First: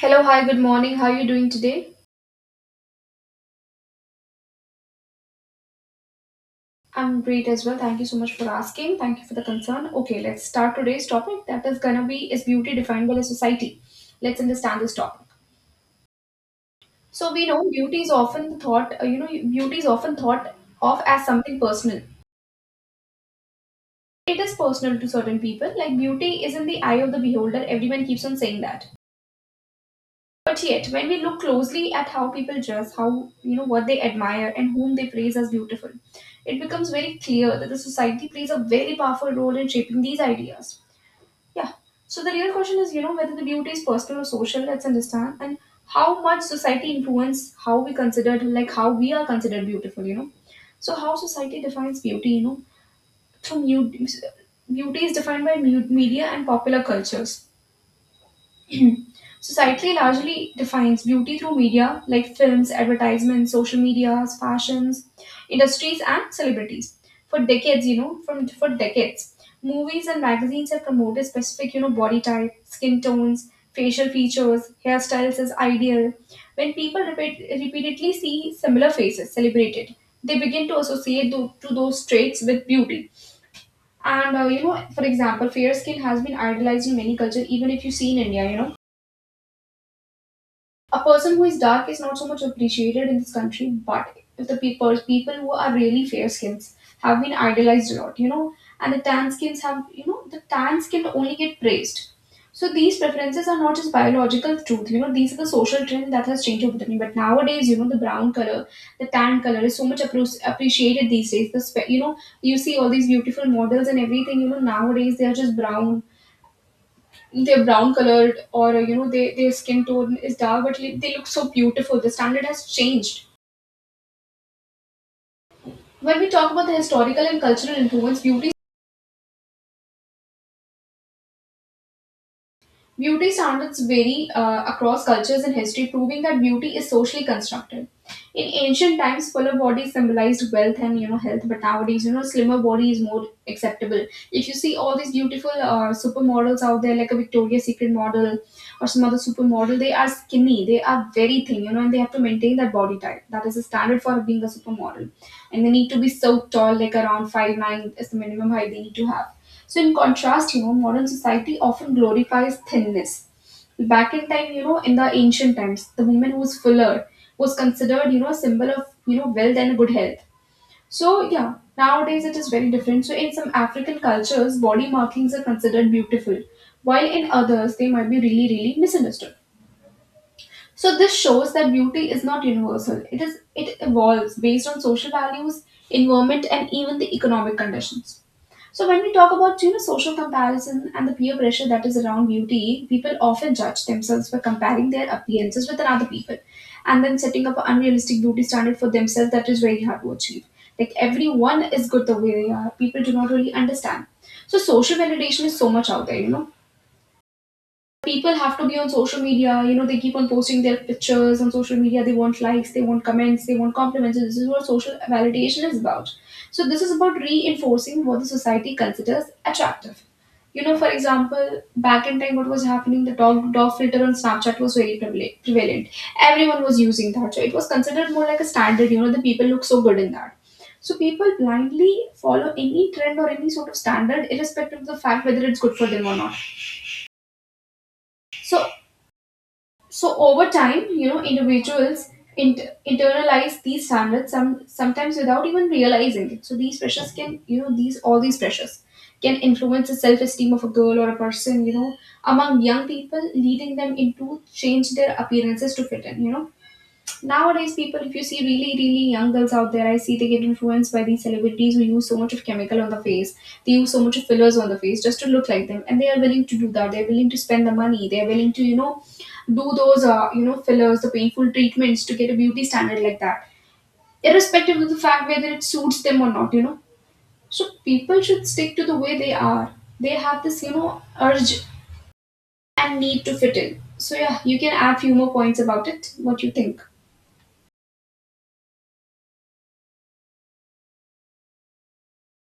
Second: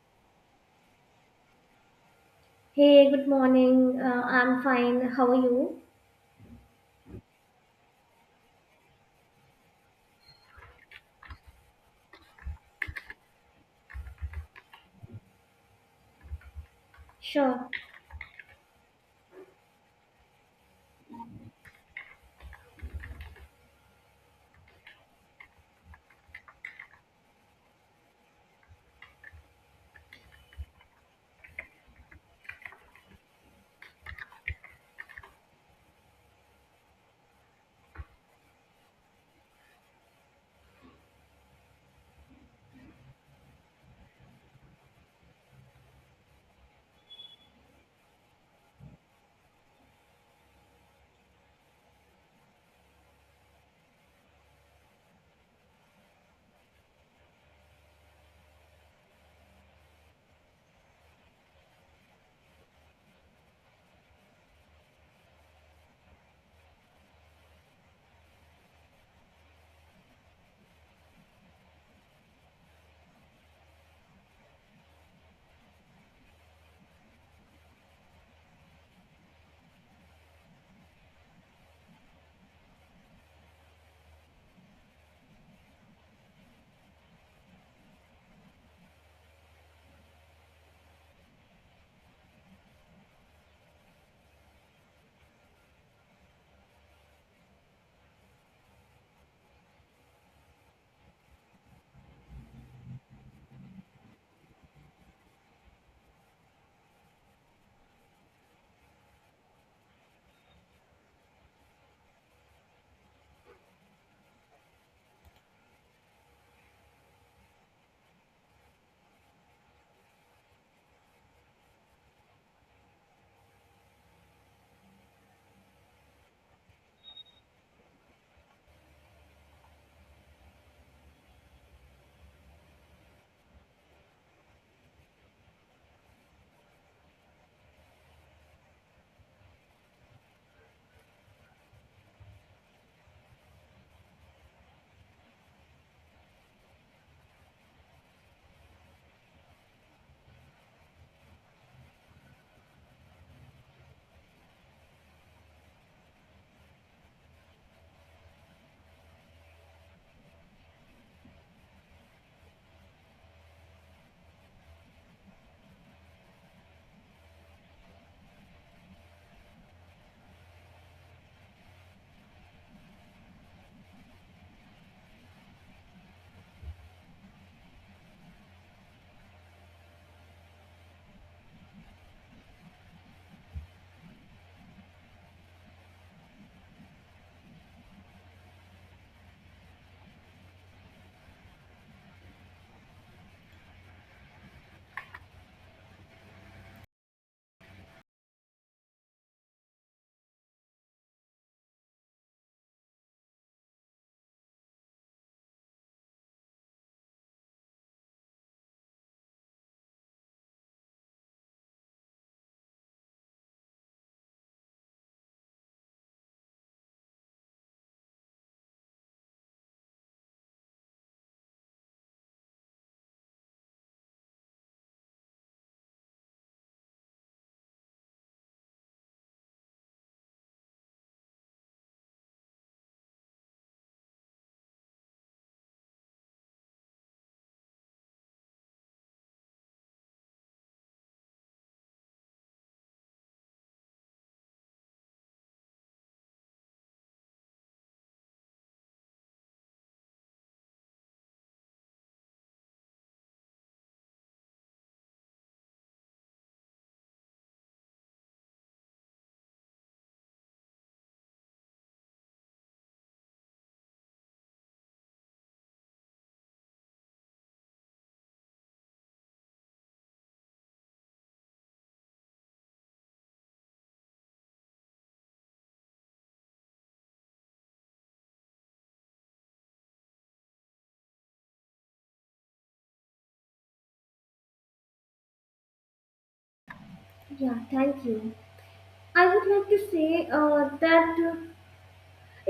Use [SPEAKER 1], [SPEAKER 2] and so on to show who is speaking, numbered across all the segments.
[SPEAKER 1] Hello, hi, good morning. How are you doing today?
[SPEAKER 2] Hey, good morning. I'm fine. How are you?
[SPEAKER 1] I'm great as well. Thank you so much for asking. Thank you for the concern. Okay, let's start today's topic that is gonna be, is beauty defined by the society? Let's understand this topic. So we know
[SPEAKER 2] Sure.
[SPEAKER 1] beauty is often thought, beauty is often thought of as something personal. It is personal to certain people. Like beauty is in the eye of the beholder. Everyone keeps on saying that. But yet, when we look closely at how people dress, how, what they admire, and whom they praise as beautiful, it becomes very clear that the society plays a very powerful role in shaping these ideas. Yeah. So the real question is, whether the beauty is personal or social. Let's understand and how much society influence how we considered, like how we are considered beautiful. So how society defines beauty, beauty is defined by media and popular cultures. Society largely defines beauty through media like films, advertisements, social medias, fashions, industries, and celebrities. For decades, you know, from for decades, movies and magazines have promoted specific, body type, skin tones, facial features, hairstyles as ideal. When people repeatedly see similar faces celebrated, they begin to associate to those traits with beauty. And for example, fair skin has been idolized in many cultures. Even if you see in India, a person who is dark is not so much appreciated in this country, but if the people who are really fair skins have been idolized a lot, and the tan skins have, the tan skin only get praised. So these preferences are not just biological truth. These are the social trend that has changed over the time. But nowadays, the brown color, the tan color is so much appreciated these days. The spe- you know, You see all these beautiful models and everything. You know, nowadays they are just brown they're brown colored, or they, their skin tone is dark, but like, they look so beautiful. The standard has changed. When we talk about the historical and cultural influence, beauty beauty standards vary across cultures and history, proving that beauty is socially constructed. In ancient times, fuller bodies symbolized wealth and health, but nowadays, slimmer body is more acceptable. If you see all these beautiful supermodels out there, like a Victoria's Secret model or some other supermodel, they are skinny, they are very thin, and they have to maintain that body type. That is the standard for being a supermodel, and they need to be so tall, like around 5'9" is the minimum height they need to have. So, in contrast, modern society often glorifies thinness. Back in time, in the ancient times, the woman who was fuller was considered, a symbol of, wealth and good health. So, yeah, nowadays it is very different. So, in some African cultures, body markings are considered beautiful, while in others, they might be really, really misunderstood. So, this shows that beauty is not universal. It evolves based on social values, environment, and even the economic conditions. So when we talk about, social comparison and the peer pressure that is around beauty, people often judge themselves by comparing their appearances with another people, and then setting up an unrealistic beauty standard for themselves that is very hard to achieve. Like everyone is good the way they are. People do not really understand. So social validation is so much out there. People have to be on social media. They keep on posting their pictures on social media. They want likes, they want comments, they want compliments. This is what social validation is about. So this is about reinforcing what the society considers attractive. For example, back in time, what was happening, the dog filter on Snapchat was very prevalent. Everyone was using that, so it was considered more like a standard. The people look so good in that. So people blindly follow any trend or any sort of standard, irrespective of the fact whether it's good for them or not. So so over time, individuals internalize these standards, sometimes without even realizing it. So these pressures can. These all these pressures can influence the self-esteem of a girl or a person, among young people, leading them into change their appearances to fit in. Nowadays, people, if you see really, really young girls out there, I see they get influenced by these celebrities who use so much of chemical on the face. They use so much of fillers on the face just to look like them, and they are willing to do that. They're willing to spend the money. They're willing to, you know, do those, fillers, the painful treatments to get a beauty standard like that, irrespective of the fact whether it suits them or not. So people should stick to the way they are. They have this, urge and need to fit in. So yeah, you can add few more points about it. What you think?
[SPEAKER 2] Yeah, thank you. I would like to say that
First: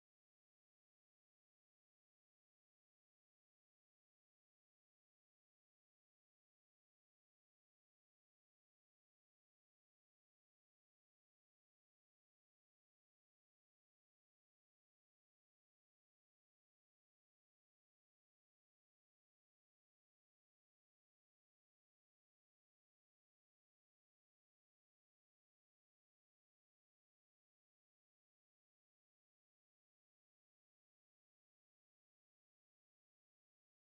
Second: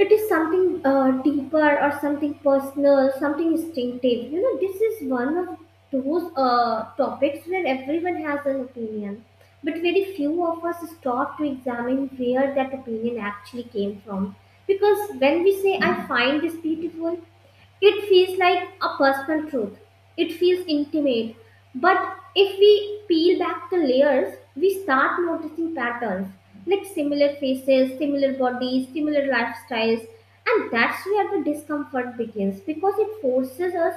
[SPEAKER 2] it is something deeper or something personal, something instinctive. You know, this is one of those topics where everyone has an opinion, but very few of us stop to examine where that opinion actually came from. Because when we say, I find this beautiful, it feels like a personal truth. It feels intimate. But if we peel back the layers, we start noticing patterns like similar faces, similar bodies, similar lifestyles. And that's where the discomfort begins because it forces us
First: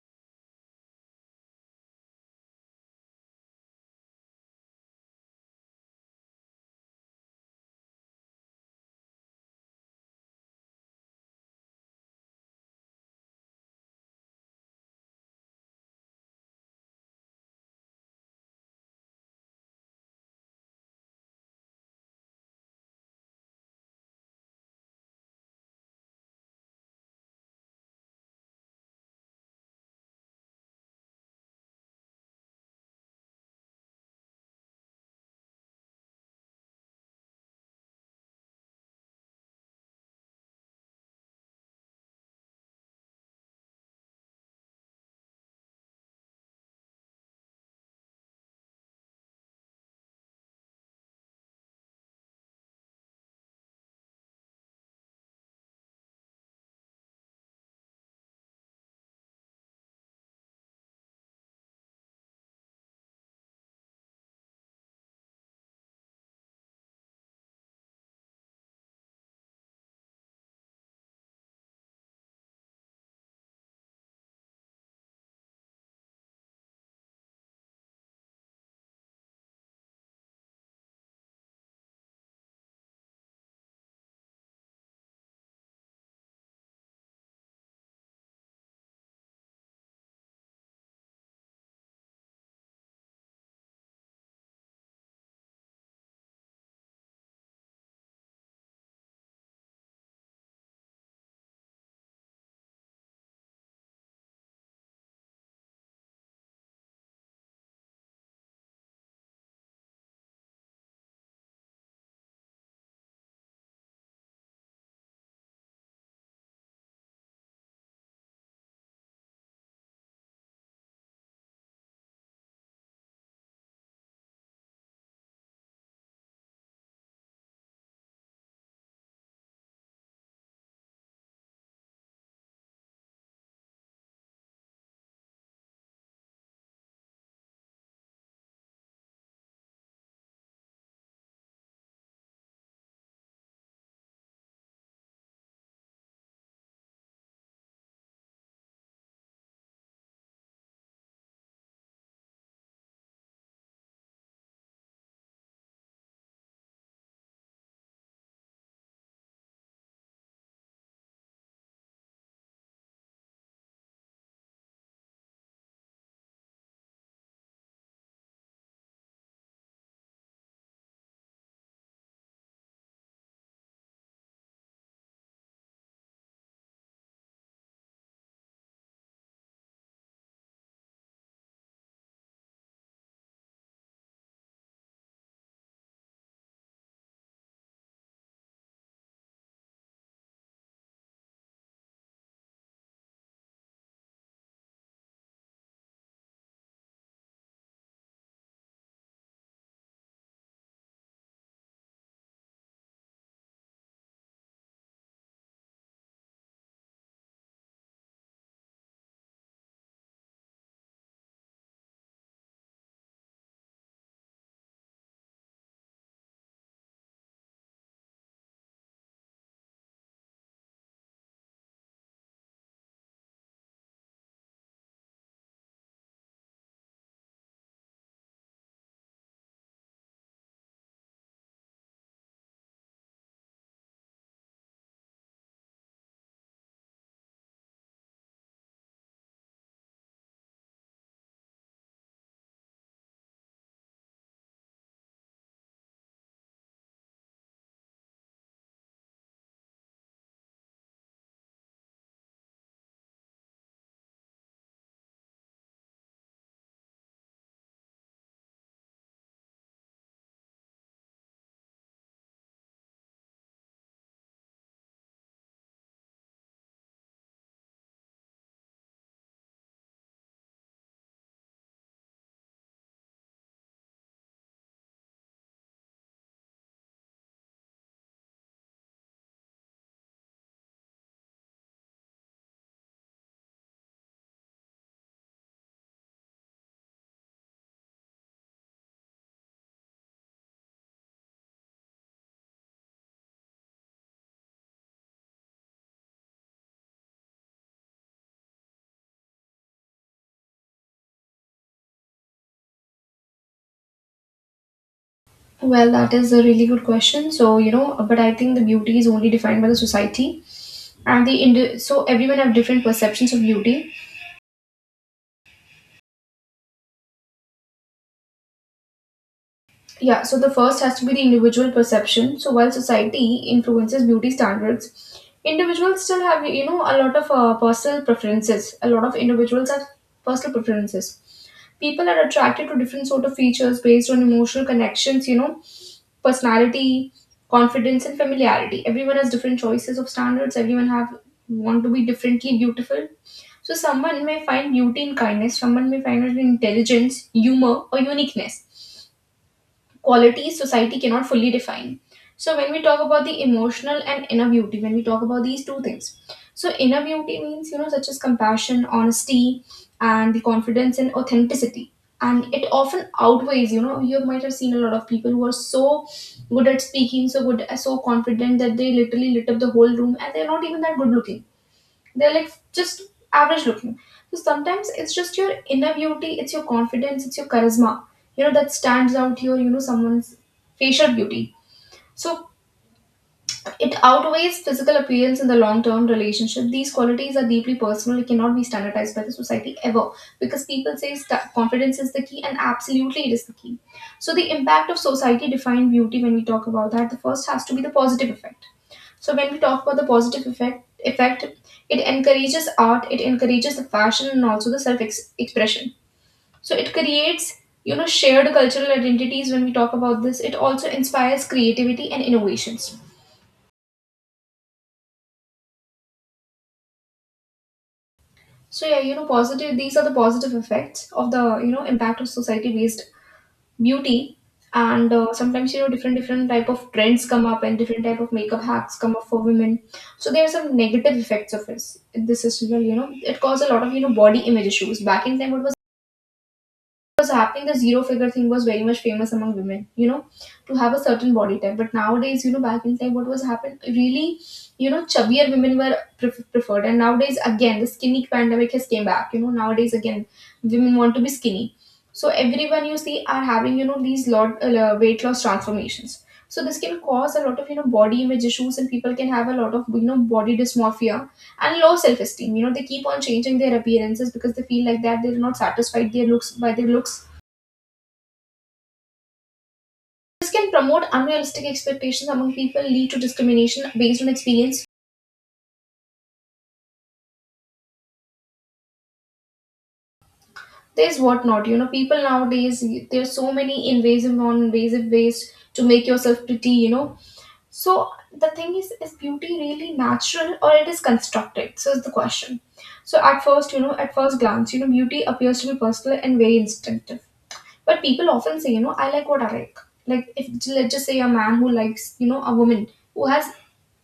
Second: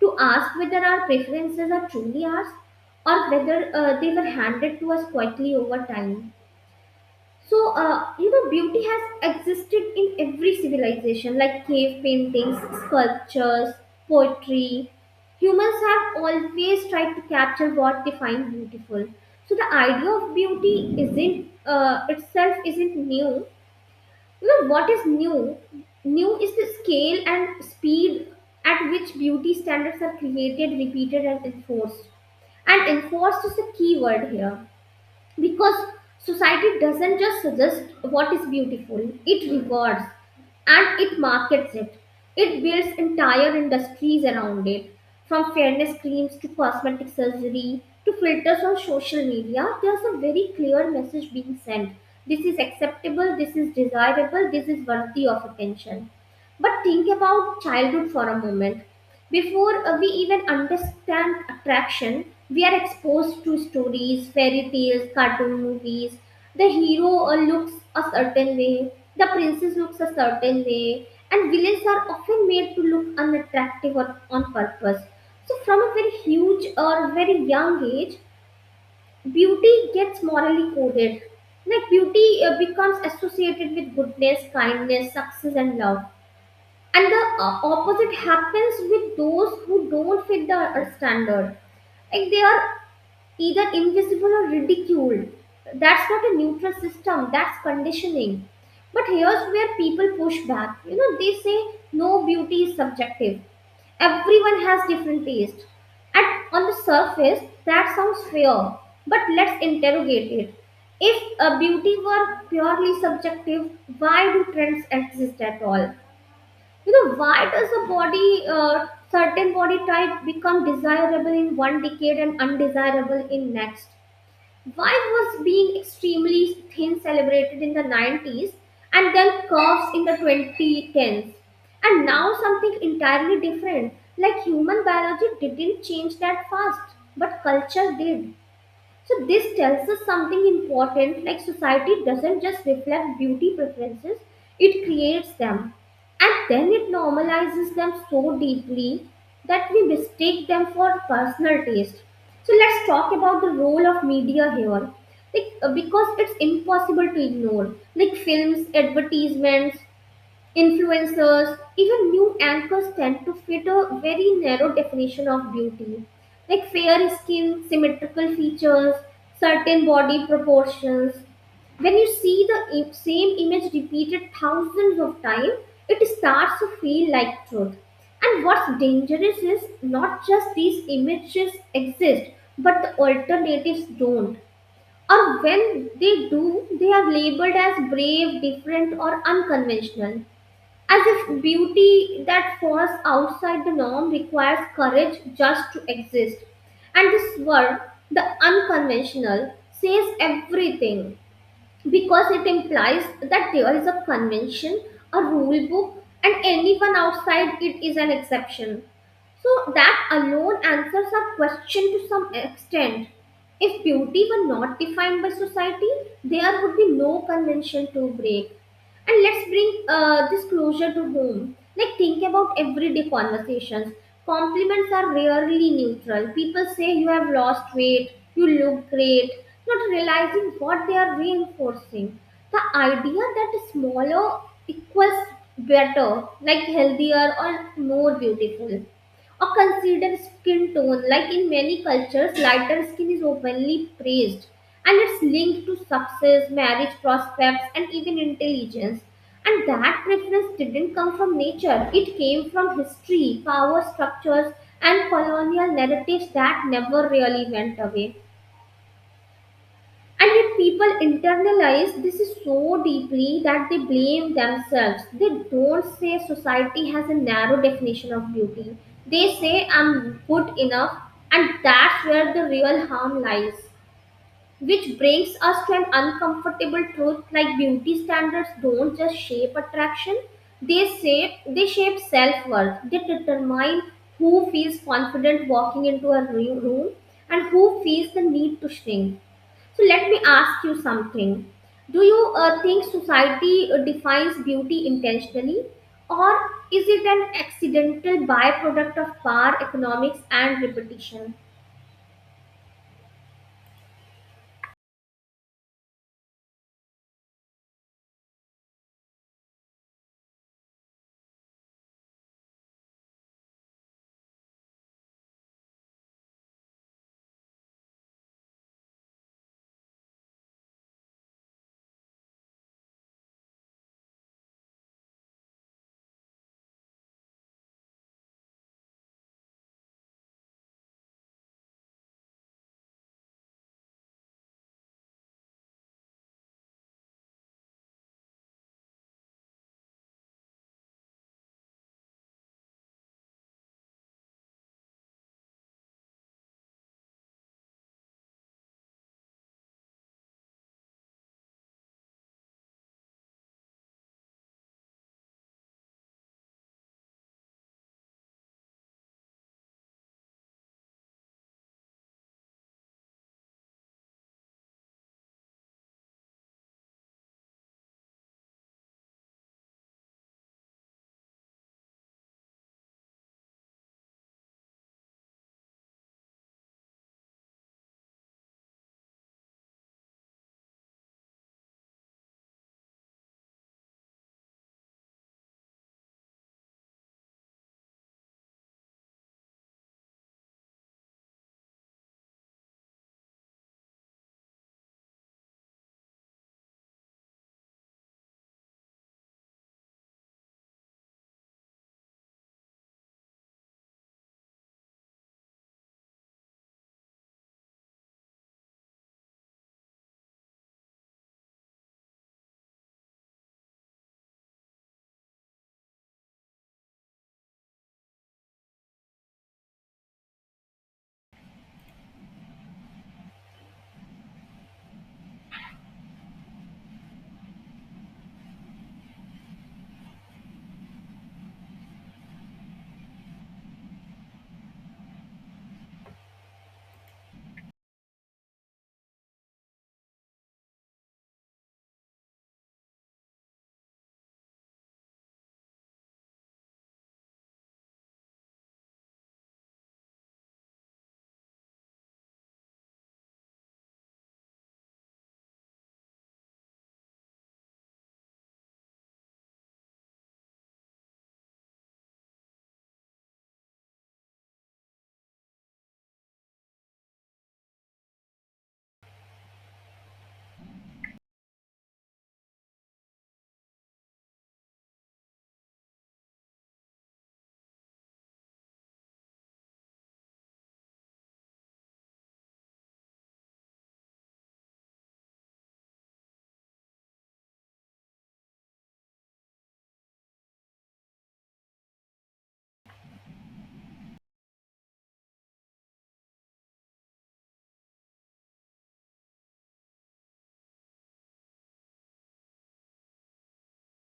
[SPEAKER 2] to ask whether our preferences are truly ours or whether they were handed to us quietly over time. So, you know, beauty has existed in every civilization, like cave paintings, sculptures, poetry. Humans have always tried to capture what they find beautiful. So, the idea of beauty isn't itself isn't new. You know, what is new? New is the scale and speed at which beauty standards are created, repeated, and enforced. And enforced is the key word here because society doesn't just suggest what is beautiful, it rewards and it markets it, it builds entire industries around it, from fairness creams to cosmetic surgery to filters on social media. There's a very clear message being sent: this is acceptable, this is desirable, this is worthy of attention. But think about childhood for a moment. Before we even understand attraction, we are exposed to stories, fairy tales, cartoon movies. The hero looks a certain way, the princess looks a certain way, and villains are often made to look unattractive or on purpose. So, from a very huge or very young age, beauty gets morally coded. Like beauty becomes associated with goodness, kindness, success, and love, and the opposite happens with those who don't fit the standard, like they are either invisible or ridiculed. That's not a neutral system, that's conditioning. But here's where people push back. You know, they say no, beauty is subjective, everyone has different taste. And on the surface that sounds fair, but let's interrogate it. If beauty were purely subjective, why do trends exist at all? You know, why does a body, certain body type become desirable in one decade and undesirable in next? Why was being extremely thin celebrated in the 90s and then curves in the 2010s? And now something entirely different. Like, human biology didn't change that fast, but culture did. So this tells us something important, like society doesn't just reflect beauty preferences, it creates them. And then it normalizes them so deeply that we mistake them for personal taste. So let's talk about the role of media here. Like, because it's impossible to ignore. Like films, advertisements, influencers, even new anchors tend to fit a very narrow definition of beauty, like fair skin, symmetrical features, certain body proportions. When you see the same image repeated thousands of times, it starts to feel like truth. And what's dangerous is not just these images exist, but the alternatives don't. Or when they do, they are labeled as brave, different, or unconventional. As if beauty that falls outside the norm requires courage just to exist. And this word, the unconventional, says everything because it implies that there is a convention, a rule book, and anyone outside it is an exception. So that alone answers our question to some extent. If beauty were not defined by society, there would be no convention to break. And let's bring this closure to home. Like, think about everyday conversations. Compliments are rarely neutral. People say you have lost weight, you look great, not realizing what they are reinforcing. The idea that smaller equals better, like healthier or more beautiful. Or consider skin tone. Like in many cultures, lighter skin is openly praised and it's linked to success, marriage prospects, and even intelligence. And that preference didn't come from nature, it came from history, power structures, and colonial narratives that never really went away. And yet, people internalize this is so deeply that they blame themselves. They don't say society has a narrow definition of beauty. They say I'm good enough, and that's where the real harm lies. Which brings us to an uncomfortable truth, like beauty standards don't just shape attraction, they shape they shape self-worth. They determine who feels confident walking into a room and who feels the need to shrink. So let me ask you something. Do you think society defines beauty intentionally, or is it an accidental byproduct of power, economics, and repetition?
[SPEAKER 1] Well, that is a really good question. So, but I think the beauty is only defined by the society, and the so everyone have different perceptions of beauty. Yeah, so the first has to be the individual perception. So while society influences beauty standards, individuals still have, a lot of personal preferences. A lot of individuals have personal preferences. People are attracted to different sort of features based on emotional connections, personality, confidence, and familiarity. Everyone has different choices of standards. Everyone have want to be differently beautiful. So someone may find beauty in kindness, someone may find it in intelligence, humor, or uniqueness, qualities society cannot fully define. So when we talk about the emotional and inner beauty, when we talk about these two things, so inner beauty means, such as compassion, honesty, and the confidence and authenticity, and it often outweighs. You might have seen a lot of people who are so good at speaking, so good, so confident that they literally lit up the whole room, and they're not even that good looking. They're like just average looking. So sometimes it's just your inner beauty, it's your confidence, it's your charisma, that stands out here, someone's facial beauty. So it outweighs physical appearance in the long term relationship. These qualities are deeply personal, it cannot be standardized by the society ever. Because people say, confidence is the key, and absolutely it is the key. So the impact of society defined beauty, when we talk about that, the first has to be the positive effect. So when we talk about the positive effect, it encourages art, it encourages the fashion, and also the self expression. So it creates, shared cultural identities. When we talk about this, it also inspires creativity and innovations. So yeah, positive. These are the positive effects of the, impact of society based beauty. And sometimes, different type of trends come up, and different type of makeup hacks come up for women. So there are some negative effects of this as well. It caused a lot of, body image issues. Back in time, what was happening, the zero figure thing was very much famous among women, to have a certain body type. But nowadays, back in time, what was happened really, chubbier women were preferred. And nowadays again, the skinny pandemic has came back. Nowadays again, women want to be skinny. So everyone you see are having, these lot weight loss transformations. So this can cause a lot of, body image issues, and people can have a lot of, body dysmorphia and low self esteem. You know, they keep on changing their appearances because they feel like that they're not satisfied their looks by their looks. This can promote unrealistic expectations among people, lead to discrimination based on experience. There's whatnot. You know, people nowadays, there's so many invasive, non-invasive ways to make yourself pretty. You know, so the thing is beauty really natural, or it is constructed? So is the question. So at first, at first glance, beauty appears to be personal and very instinctive. But people often say, I like what I like. Like if let's just say a man who likes, a woman who has,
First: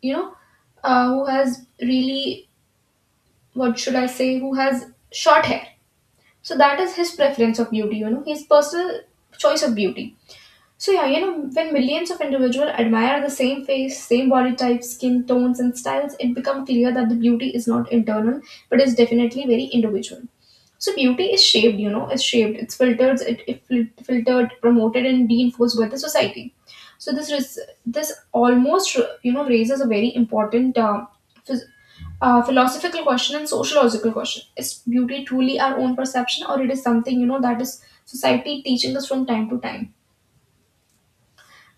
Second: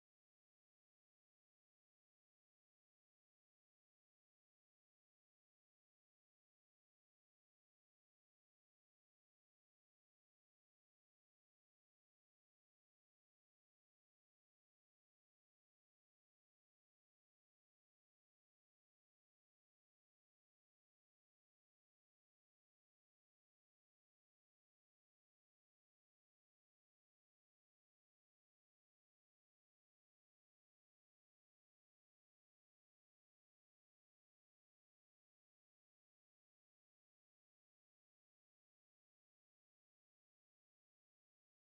[SPEAKER 1] you know, who has really what should I say, who has short hair. So that is his preference of beauty, you know, his personal choice of beauty. So yeah, you know, when millions of individuals admire the same face, same body type, skin tones and styles, it becomes clear that the beauty is not internal, but is definitely very individual. So beauty is shaped, you know, it's shaped, it's filtered, filtered, promoted, and reinforced by the society. So this is this almost you know raises a very important phys- philosophical question and sociological question: is beauty truly our own perception, or it is something you know that is society teaching us from time to time?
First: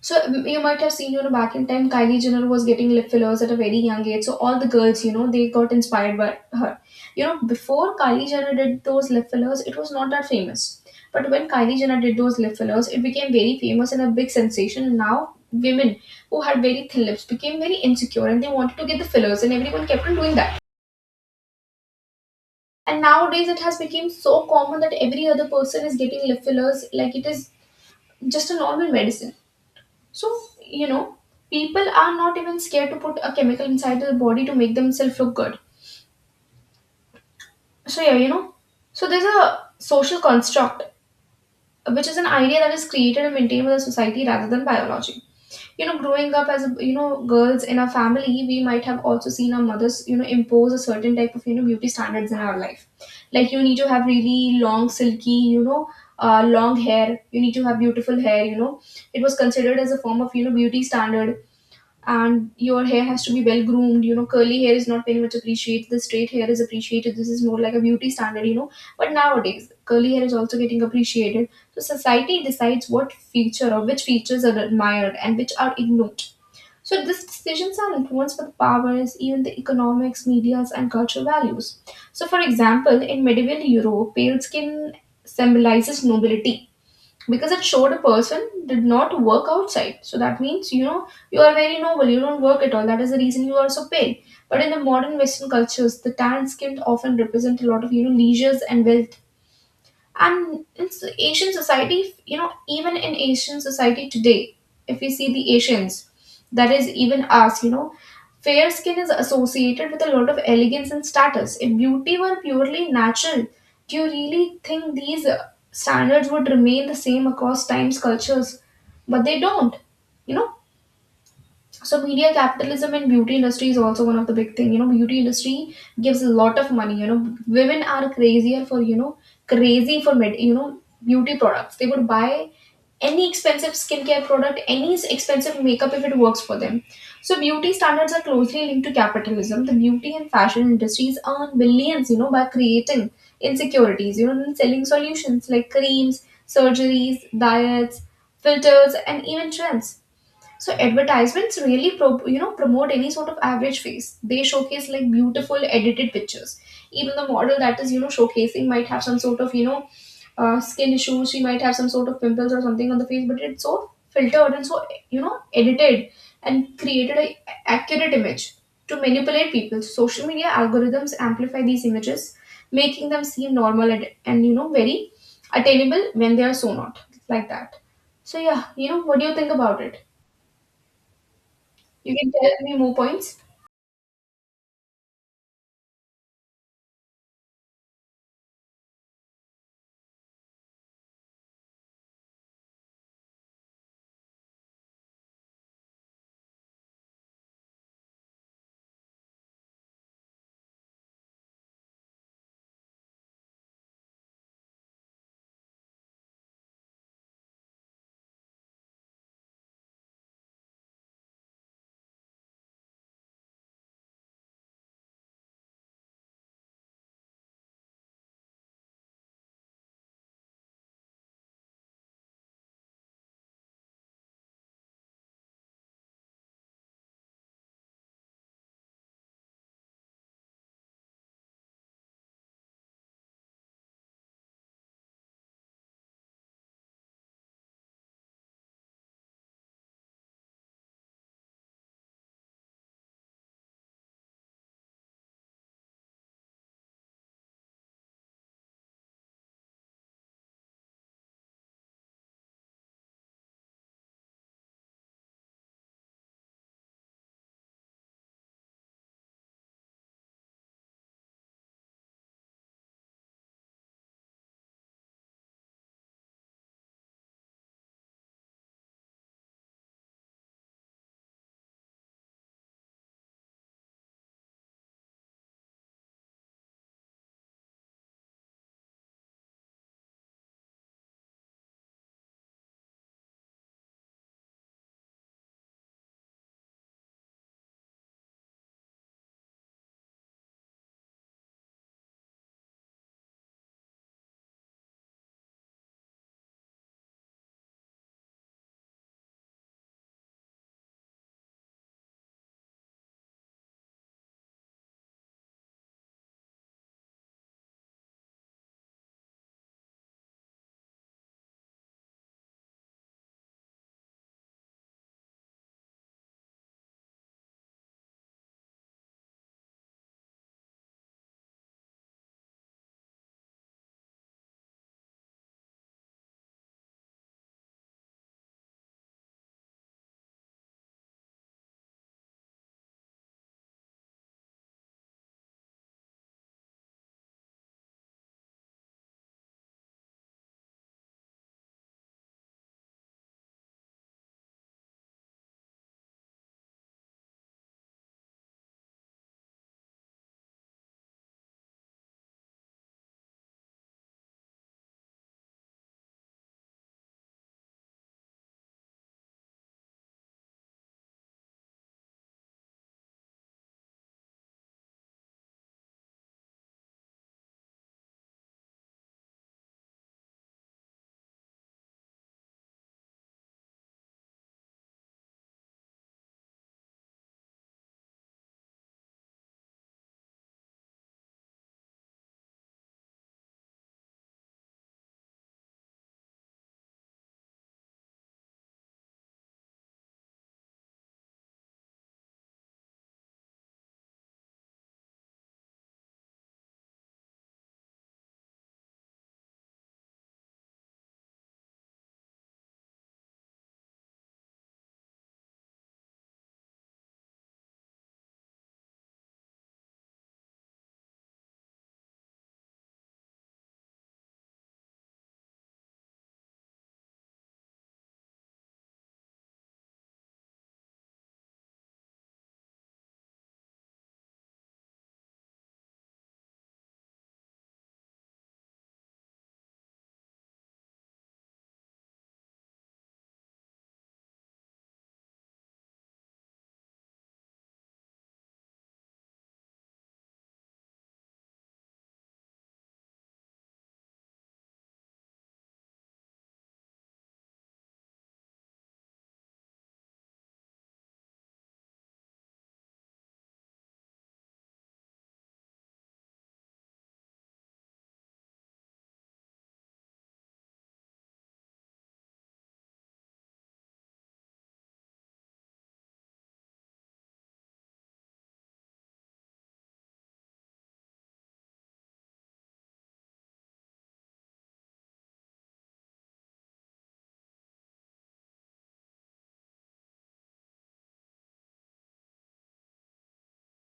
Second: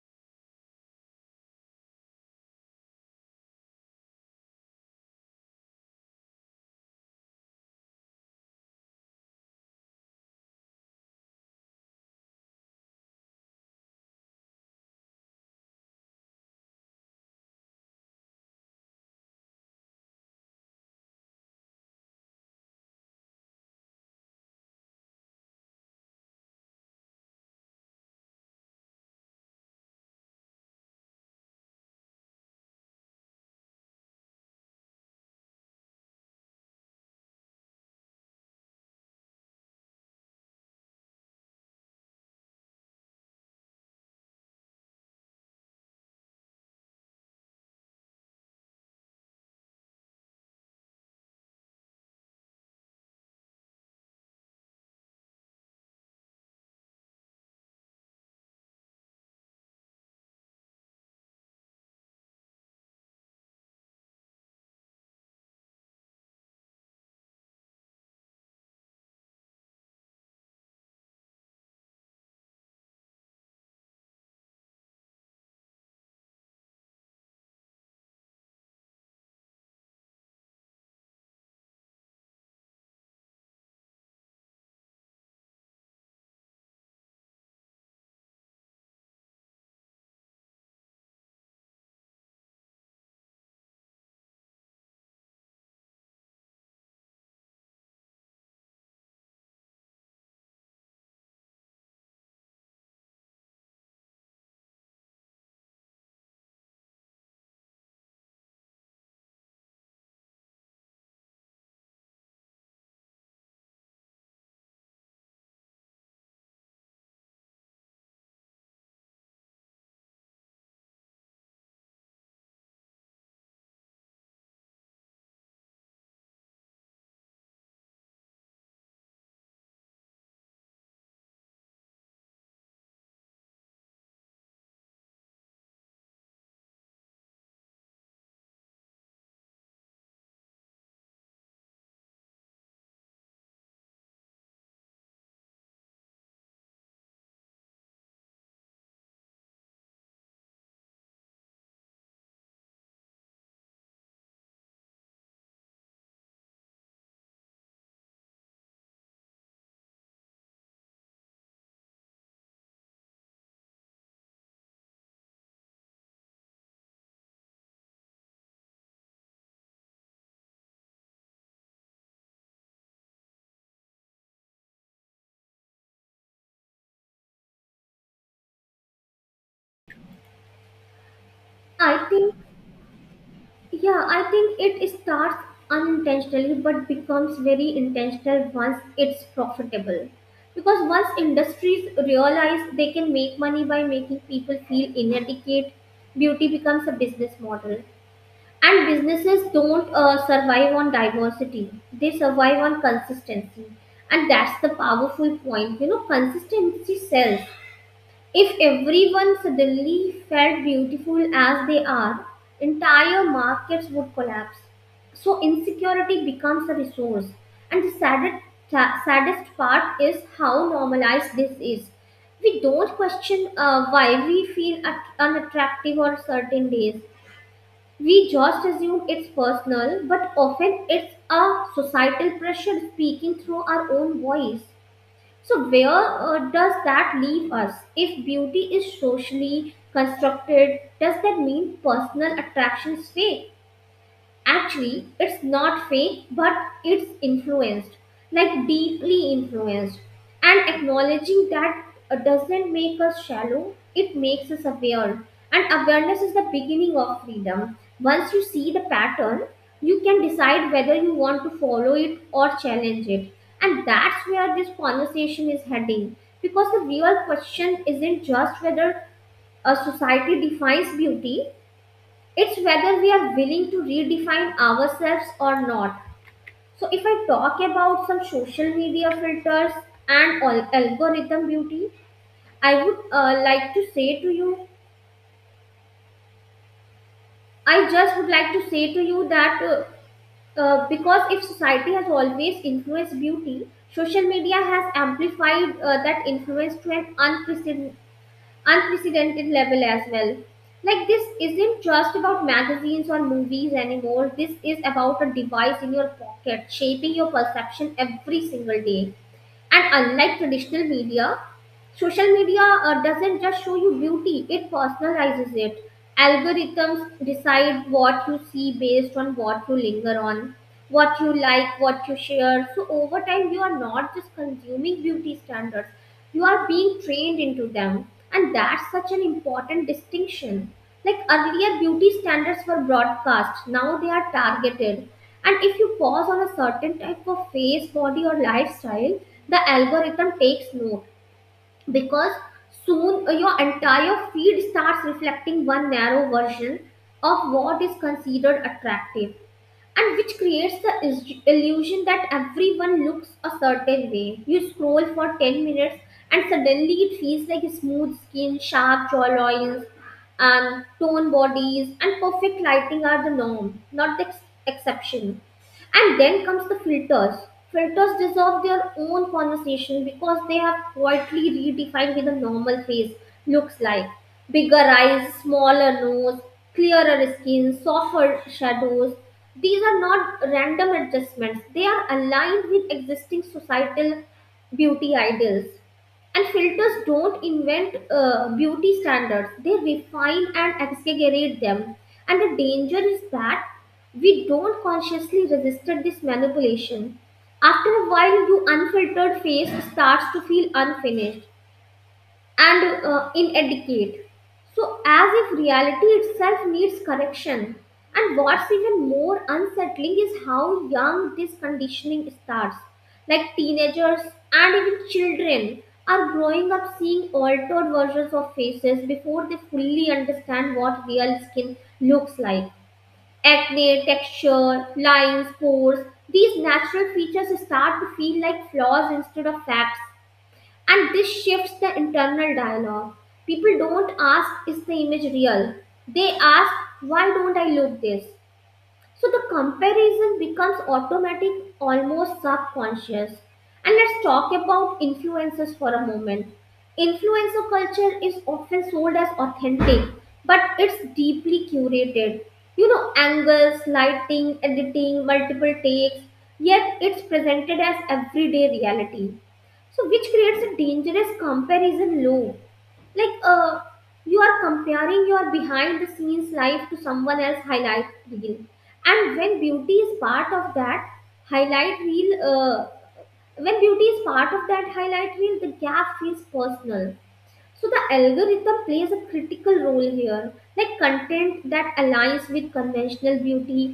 [SPEAKER 1] So you might have seen, you know, back in time, Kylie Jenner was getting lip fillers at a very young age. So all the girls, you know, they got inspired by her. You know, before Kylie Jenner did those lip fillers, it was not that famous. But when Kylie Jenner did those lip fillers, it became very famous and a big sensation. And now women who had very thin lips became very insecure and they wanted to get the fillers, and everyone kept on doing that. And nowadays, it has become so common that every other person is getting lip fillers, like it is just a normal medicine. So, you know, people are not even scared to put a chemical inside their body to make themselves look good. So, yeah, you know, so there's a social construct, which is an idea that is created and maintained by the society rather than biology. You know, growing up as, you know, girls in our family, we might have also seen our mothers, you know, impose a certain type of, you know, beauty standards in our life. Like, you need to have really long, silky, long hair. You need to have beautiful hair, you know. It was considered as a form of, you know, beauty standard, and your hair has to be well groomed, you know. Curly hair is not very much appreciated, the straight hair is appreciated. This is more like a beauty standard, you know, but nowadays curly hair is also getting appreciated. So society decides what feature or which features are admired and which are ignored. So these decisions are influenced by the powers, even the economics, medias and cultural values. So for example, in medieval Europe, pale skin symbolizes nobility, because it showed a person did not work outside. So that means, you know, you are very noble, you don't work at all, that is the reason you are so pale. But in the modern Western cultures, the tan skinned often represent a lot of, you know, leisures and wealth. And in Asian society, you know, even in Asian society today, if we see the Asians, that is even us, you know, fair skin is associated with a lot of elegance and status. If beauty were purely natural, do you really think these standards would remain the same across times, cultures? But they don't, you know. So media, capitalism and beauty industry is also one of the big thing, you know. Beauty industry gives a lot of money, you know. Women are crazier for, you know, beauty products. They would buy any expensive skincare product, any expensive makeup, if it works for them. So beauty standards are closely linked to capitalism. The beauty and fashion industries earn billions, you know, by creating insecurities, you know, and selling solutions like creams, surgeries, diets, filters and even trends. So advertisements really you know promote any sort of average face. They showcase like beautiful edited pictures. Even the model that is you know showcasing might have some sort of skin issues. She might have some sort of pimples or something on the face, but it's so filtered and so you know edited and created a accurate image to manipulate people. Social media algorithms amplify these images, making them seem normal and, you know very attainable when they are so not like that. So yeah, you know, what do you think about it?
[SPEAKER 2] I
[SPEAKER 1] You can
[SPEAKER 2] think,
[SPEAKER 1] tell me more points?
[SPEAKER 2] yeah, I think it starts unintentionally but becomes very intentional once it's profitable. Because once industries realize they can make money by making people feel inadequate, beauty becomes a business model. And businesses don't survive on diversity, they survive on consistency. And that's the powerful point. You know, consistency sells. If everyone suddenly felt beautiful as they are, entire markets would collapse. So insecurity becomes a resource. And the saddest part is how normalized this is. We don't question why we feel unattractive on certain days. We just assume it's personal, but often it's a societal pressure speaking through our own voice. So, where does that leave us? If beauty is socially constructed, does that mean personal attraction is fake? Actually, it's not fake, but it's influenced, like deeply influenced. And acknowledging that doesn't make us shallow, it makes us aware. And awareness is the beginning of freedom. Once you see the pattern, you can decide whether you want to follow it or challenge it. And that's where this conversation is heading. Because the real question isn't just whether a society defines beauty, it's whether we are willing to redefine ourselves or not. So, if I talk about some social media filters and algorithm beauty, I would like to say to you, I just would like to say to you that because if society has always influenced beauty, social media has amplified that influence to an unprecedented level as well. Like, this isn't just about magazines or movies anymore. This is about a device in your pocket shaping your perception every single day. And unlike traditional media, social media doesn't just show you beauty, it personalizes it. Algorithms decide what you see based on what you linger on, what you like, what you share. So, over time, you are not just consuming beauty standards, you are being trained into them. And that's such an important distinction. Like earlier, beauty standards were broadcast, now they are targeted. And if you pause on a certain type of face, body, or lifestyle, the algorithm takes note because soon your entire feed starts reflecting one narrow version of what is considered attractive, and which creates the illusion that everyone looks a certain way. You scroll for 10 minutes and suddenly it feels like smooth skin, sharp jawlines, and toned bodies and perfect lighting are the norm, not the exception. And then comes the filters. Filters deserve their own conversation because they have quietly redefined what the normal face looks like. Bigger eyes, smaller nose, clearer skin, softer shadows. These are not random adjustments, they are aligned with existing societal beauty ideals. And filters don't invent beauty standards, they refine and exaggerate them. And the danger is that we don't consciously resist this manipulation. After a while, your unfiltered face starts to feel unfinished and inadequate. So, as if reality itself needs correction. And what's even more unsettling is how young this conditioning starts. Like teenagers and even children are growing up seeing altered versions of faces before they fully understand what real skin looks like. Acne, texture, lines, pores, these natural features start to feel like flaws instead of facts, and this shifts the internal dialogue. People don't ask, is the image real? They ask, why don't I look this? So the comparison becomes automatic, almost subconscious. And let's talk about influencers for a moment. Influencer culture is often sold as authentic, but it's deeply curated. You know, angles, lighting, editing, multiple takes, yet it's presented as everyday reality. So, which creates a dangerous comparison loop, like, uh, you are comparing your behind the scenes life to someone else highlight reel. And when beauty is part of that highlight reel when beauty is part of that highlight reel, the gap feels personal. So the algorithm plays a critical role here, like content that aligns with conventional beauty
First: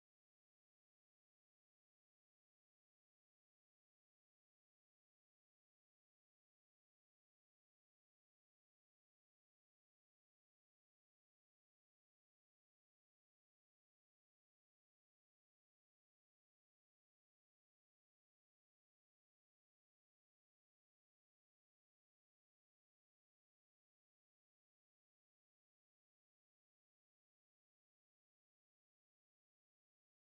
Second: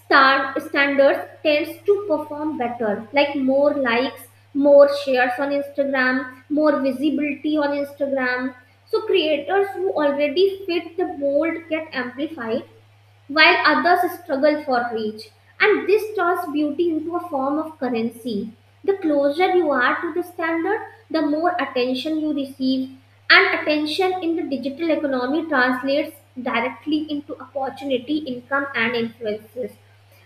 [SPEAKER 2] star standards tends to perform better, like more likes, more shares on Instagram, more visibility on Instagram. So creators who already fit the mold get amplified while others struggle for reach. And this turns beauty into a form of currency. The closer you are to the standard, the more attention you receive. And attention in the digital economy translates directly into opportunity, income, and influences.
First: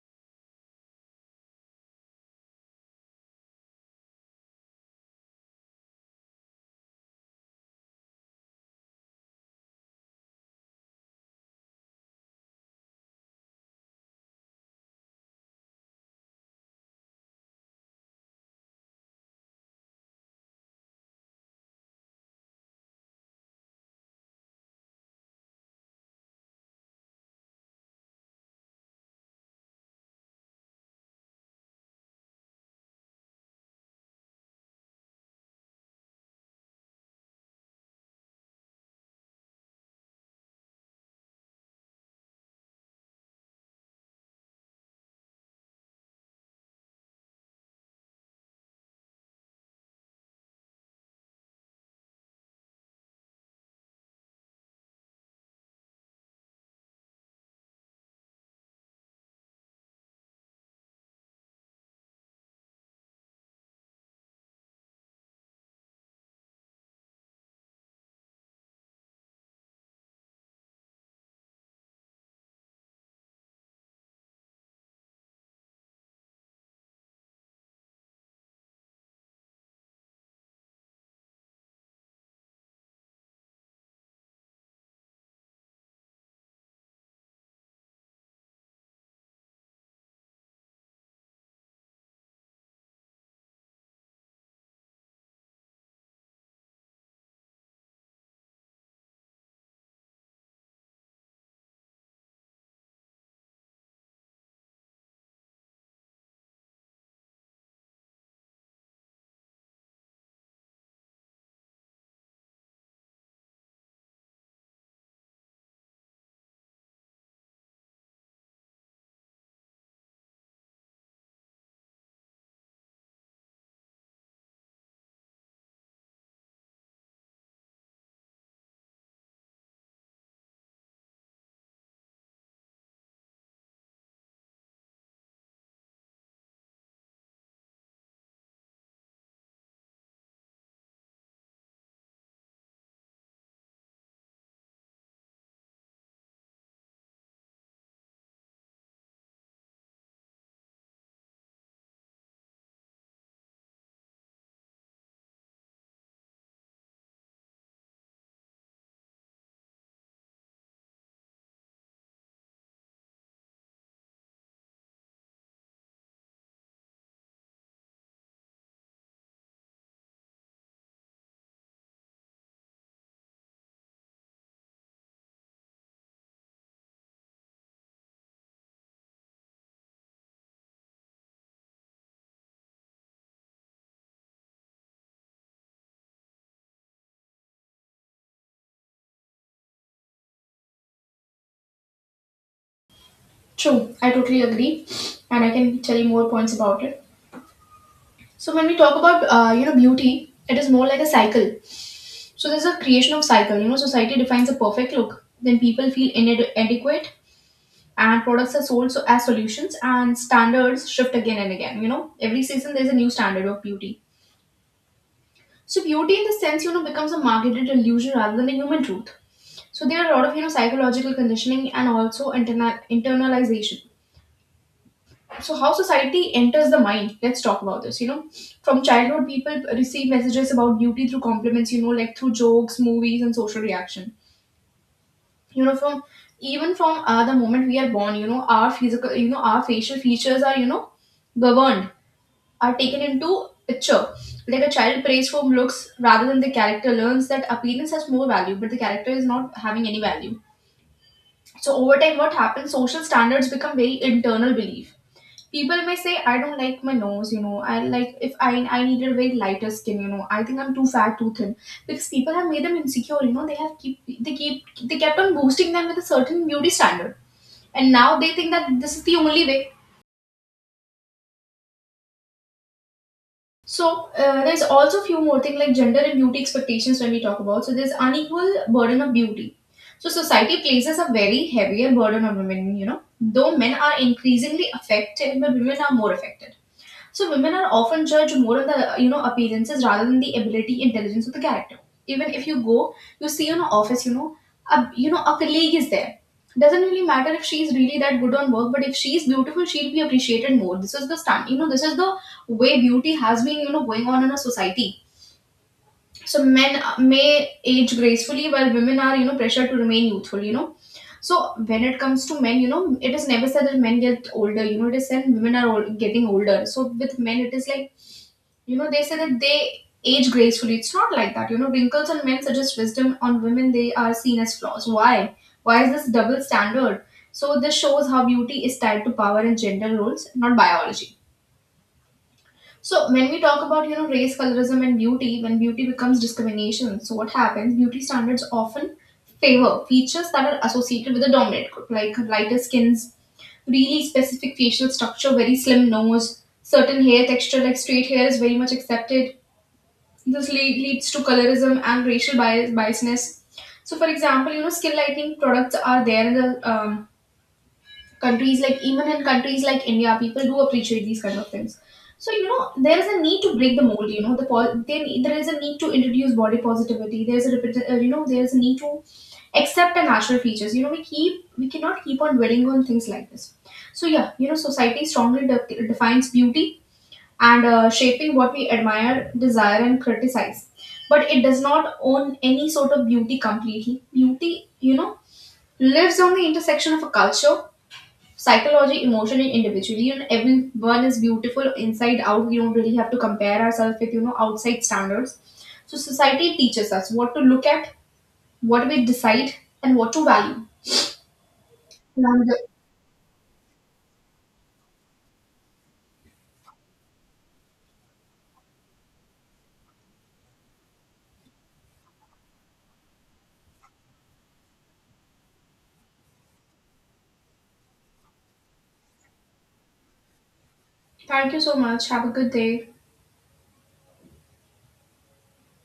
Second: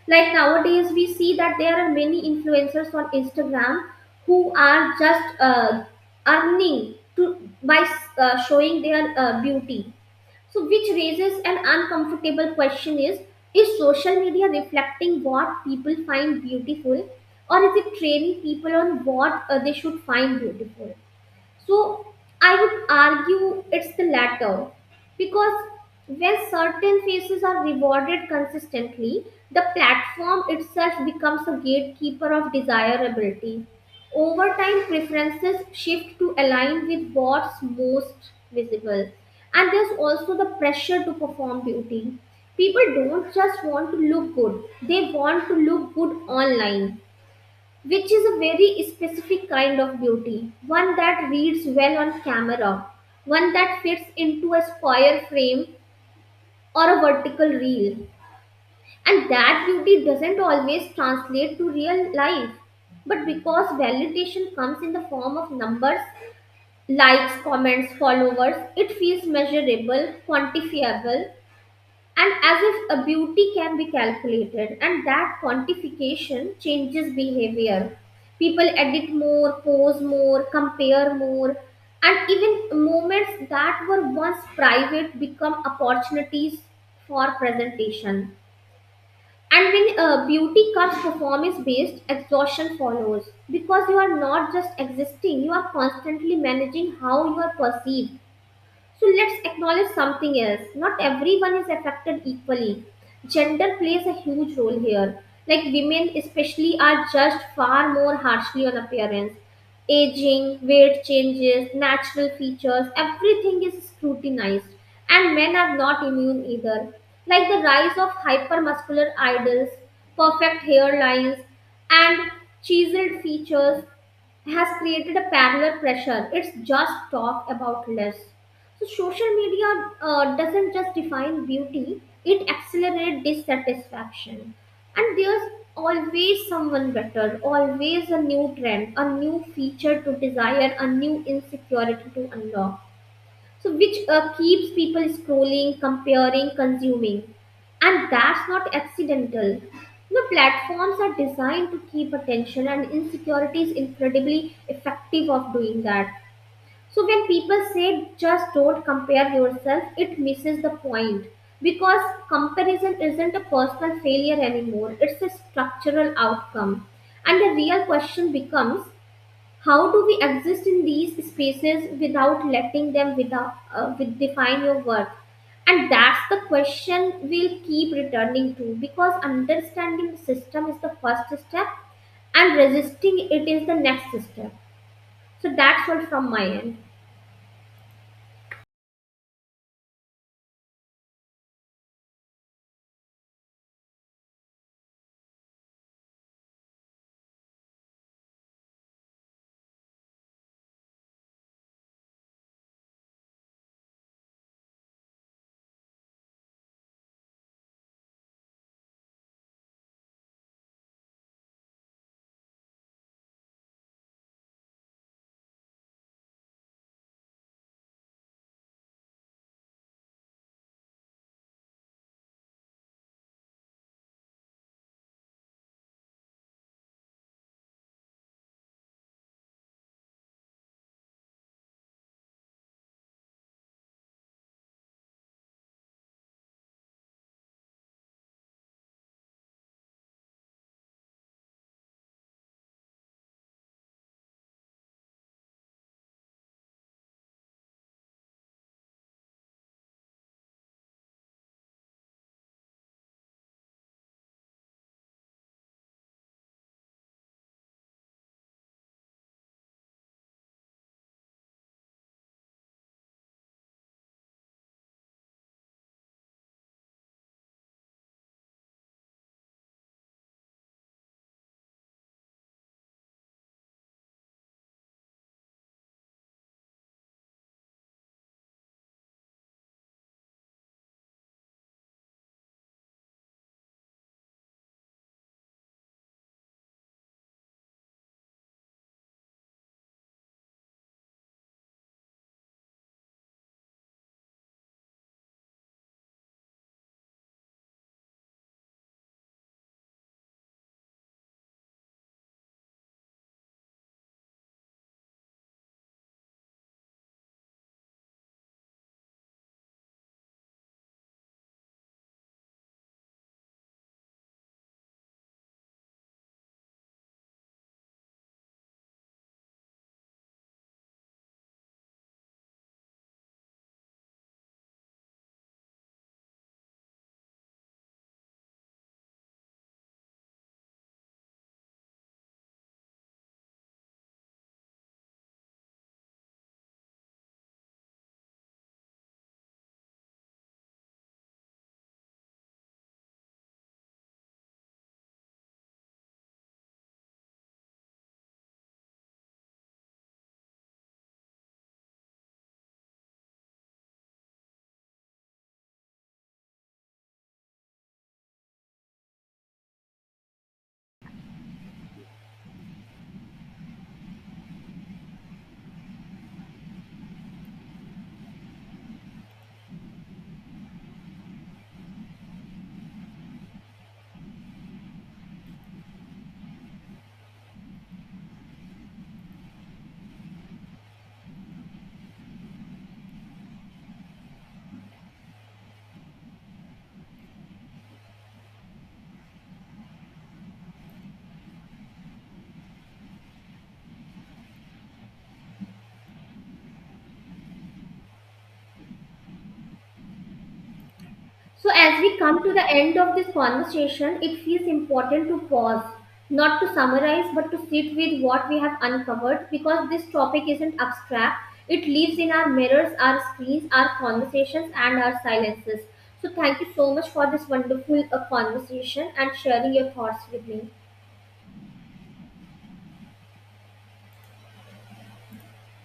[SPEAKER 2] Like nowadays, we see that there are many influencers on Instagram who are just earning to by showing their beauty. So, which raises an uncomfortable question: is social media reflecting what people find beautiful or is it training people on what they should find beautiful? So I would argue it's the latter because when certain faces are rewarded consistently, the platform itself becomes a gatekeeper of desirability. Over time, preferences shift to align with what's most visible. And there's also the pressure to perform beauty. People don't just want to look good, they want to look good online, which is a very specific kind of beauty, one that reads well on camera, one that fits into a square frame or a vertical reel. And that beauty doesn't always translate to real life. But because validation comes in the form of numbers, likes, comments, followers, it feels measurable, quantifiable, and as if a beauty can be calculated. And that quantification changes behavior. People edit more, pose more, compare more, and even moments that were once private become opportunities for presentation. And when beauty comes performance based, exhaustion follows because you are not just existing, you are constantly managing how you are perceived. So let's acknowledge something else. Not everyone is affected equally. Gender plays a huge role here. Like women, especially, are judged far more harshly on appearance. Aging, weight changes, natural features, everything is scrutinized. And men are not immune either. Like the rise of hypermuscular idols, perfect hairlines, and chiseled features has created a parallel pressure. It's just talk about less. So social media doesn't just define beauty; it accelerates dissatisfaction. And there's always someone better, always a new trend, a new feature to desire, a new insecurity to unlock. So which keeps people scrolling, comparing, consuming, and that's not accidental. The platforms are designed to keep attention, and insecurity is incredibly effective of doing that. So when people say just don't compare yourself, it misses the point because comparison isn't a personal failure anymore, it's a structural outcome. And the real question becomes how do we exist in these spaces without letting them without, with define your worth? And that's the question we'll keep returning to because understanding the system is the first step and resisting it is the next step. So that's all from my end.
[SPEAKER 1] True, I totally agree, and I can tell you more points about it. So when we talk about you know beauty, it is more like a cycle. So there's a creation of cycle. You know, society defines a perfect look, then people feel inadequate, and products are sold so as solutions, and standards shift again and again. You know, every season there's a new standard of beauty. So beauty, in the sense, you know, becomes a marketed illusion rather than a human truth. So there are a lot of you know psychological conditioning and also internalization. So how society enters the mind, let's talk about this, you know. From childhood, people receive messages about beauty through compliments, you know, like through jokes, movies and social reaction. You know, from even from the moment we are born, you know, our physical, you know, our facial features are, you know, governed, are taken into picture. Like a child prays for looks rather than the character, learns that appearance has more value, but the character is not having any value. So over time, what happens, social standards become very internal belief. People may say, I don't like my nose, you know, I like if I, I needed very lighter skin, you know, I think I'm too fat, too thin, because people have made them insecure, you know, they have keep they kept on boosting them with a certain beauty standard, and now they think that this is the only way. So there's also a few more things like gender and beauty expectations, when we talk about. So there's unequal burden of beauty. So society places a very heavier burden on women, you know, though men are increasingly affected, but women are more affected. So women are often judged more of the you know appearances rather than the ability, intelligence or the character. Even if you go, you see in an office, you know a colleague is there. Doesn't really matter if she's really that good on work, but if she's beautiful, she'll be appreciated more. This is the stand, you know, this is the way beauty has been, you know, going on in a society. So men may age gracefully, while women are, you know, pressured to remain youthful. You know, so when it comes to men, you know, it is never said that men get older. You know, it is said women are old, getting older. So with men, it is like, you know, they say that they age gracefully. It's not like that, you know. Wrinkles on men suggest wisdom, on women they are seen as flaws. Why? Why is this double standard? So this shows how beauty is tied to power and gender roles, not biology. So when we talk about, you know, race, colorism and beauty, when beauty becomes discrimination, so what happens, beauty standards often favor features that are associated with a dominant group, like lighter skins, really specific facial structure, very slim nose, certain hair texture, like straight hair is very much accepted. Leads to colorism and racial bias, biasness. So, for example, you know, skin lightening products are there in the countries, like even in countries like India, people do appreciate these kind of things. So, you know, there is a need to break the mold. You know, there is a need to introduce body positivity. There is a you know there is a need to accept our natural features. You know, we cannot keep on dwelling on things like this. So yeah, you know, society strongly defines beauty and shaping what we admire, desire, and criticize. But it does not own any sort of beauty completely. Beauty, you know, lives on the intersection of a culture, psychology, emotion, and individuality. And everyone is beautiful inside out. We don't really have to compare ourselves with, you know, outside standards. So society teaches us what to look at, what we decide, and what to value.
[SPEAKER 2] So, as we come
[SPEAKER 1] And,
[SPEAKER 2] to the end of this conversation, it feels important to pause, not to summarize, but to sit with what we have uncovered because this topic isn't abstract. It lives in our mirrors, our screens, our conversations, and our silences. So, thank you so much for this wonderful conversation and sharing your thoughts with me.
[SPEAKER 1] thank you so much. Have a good day.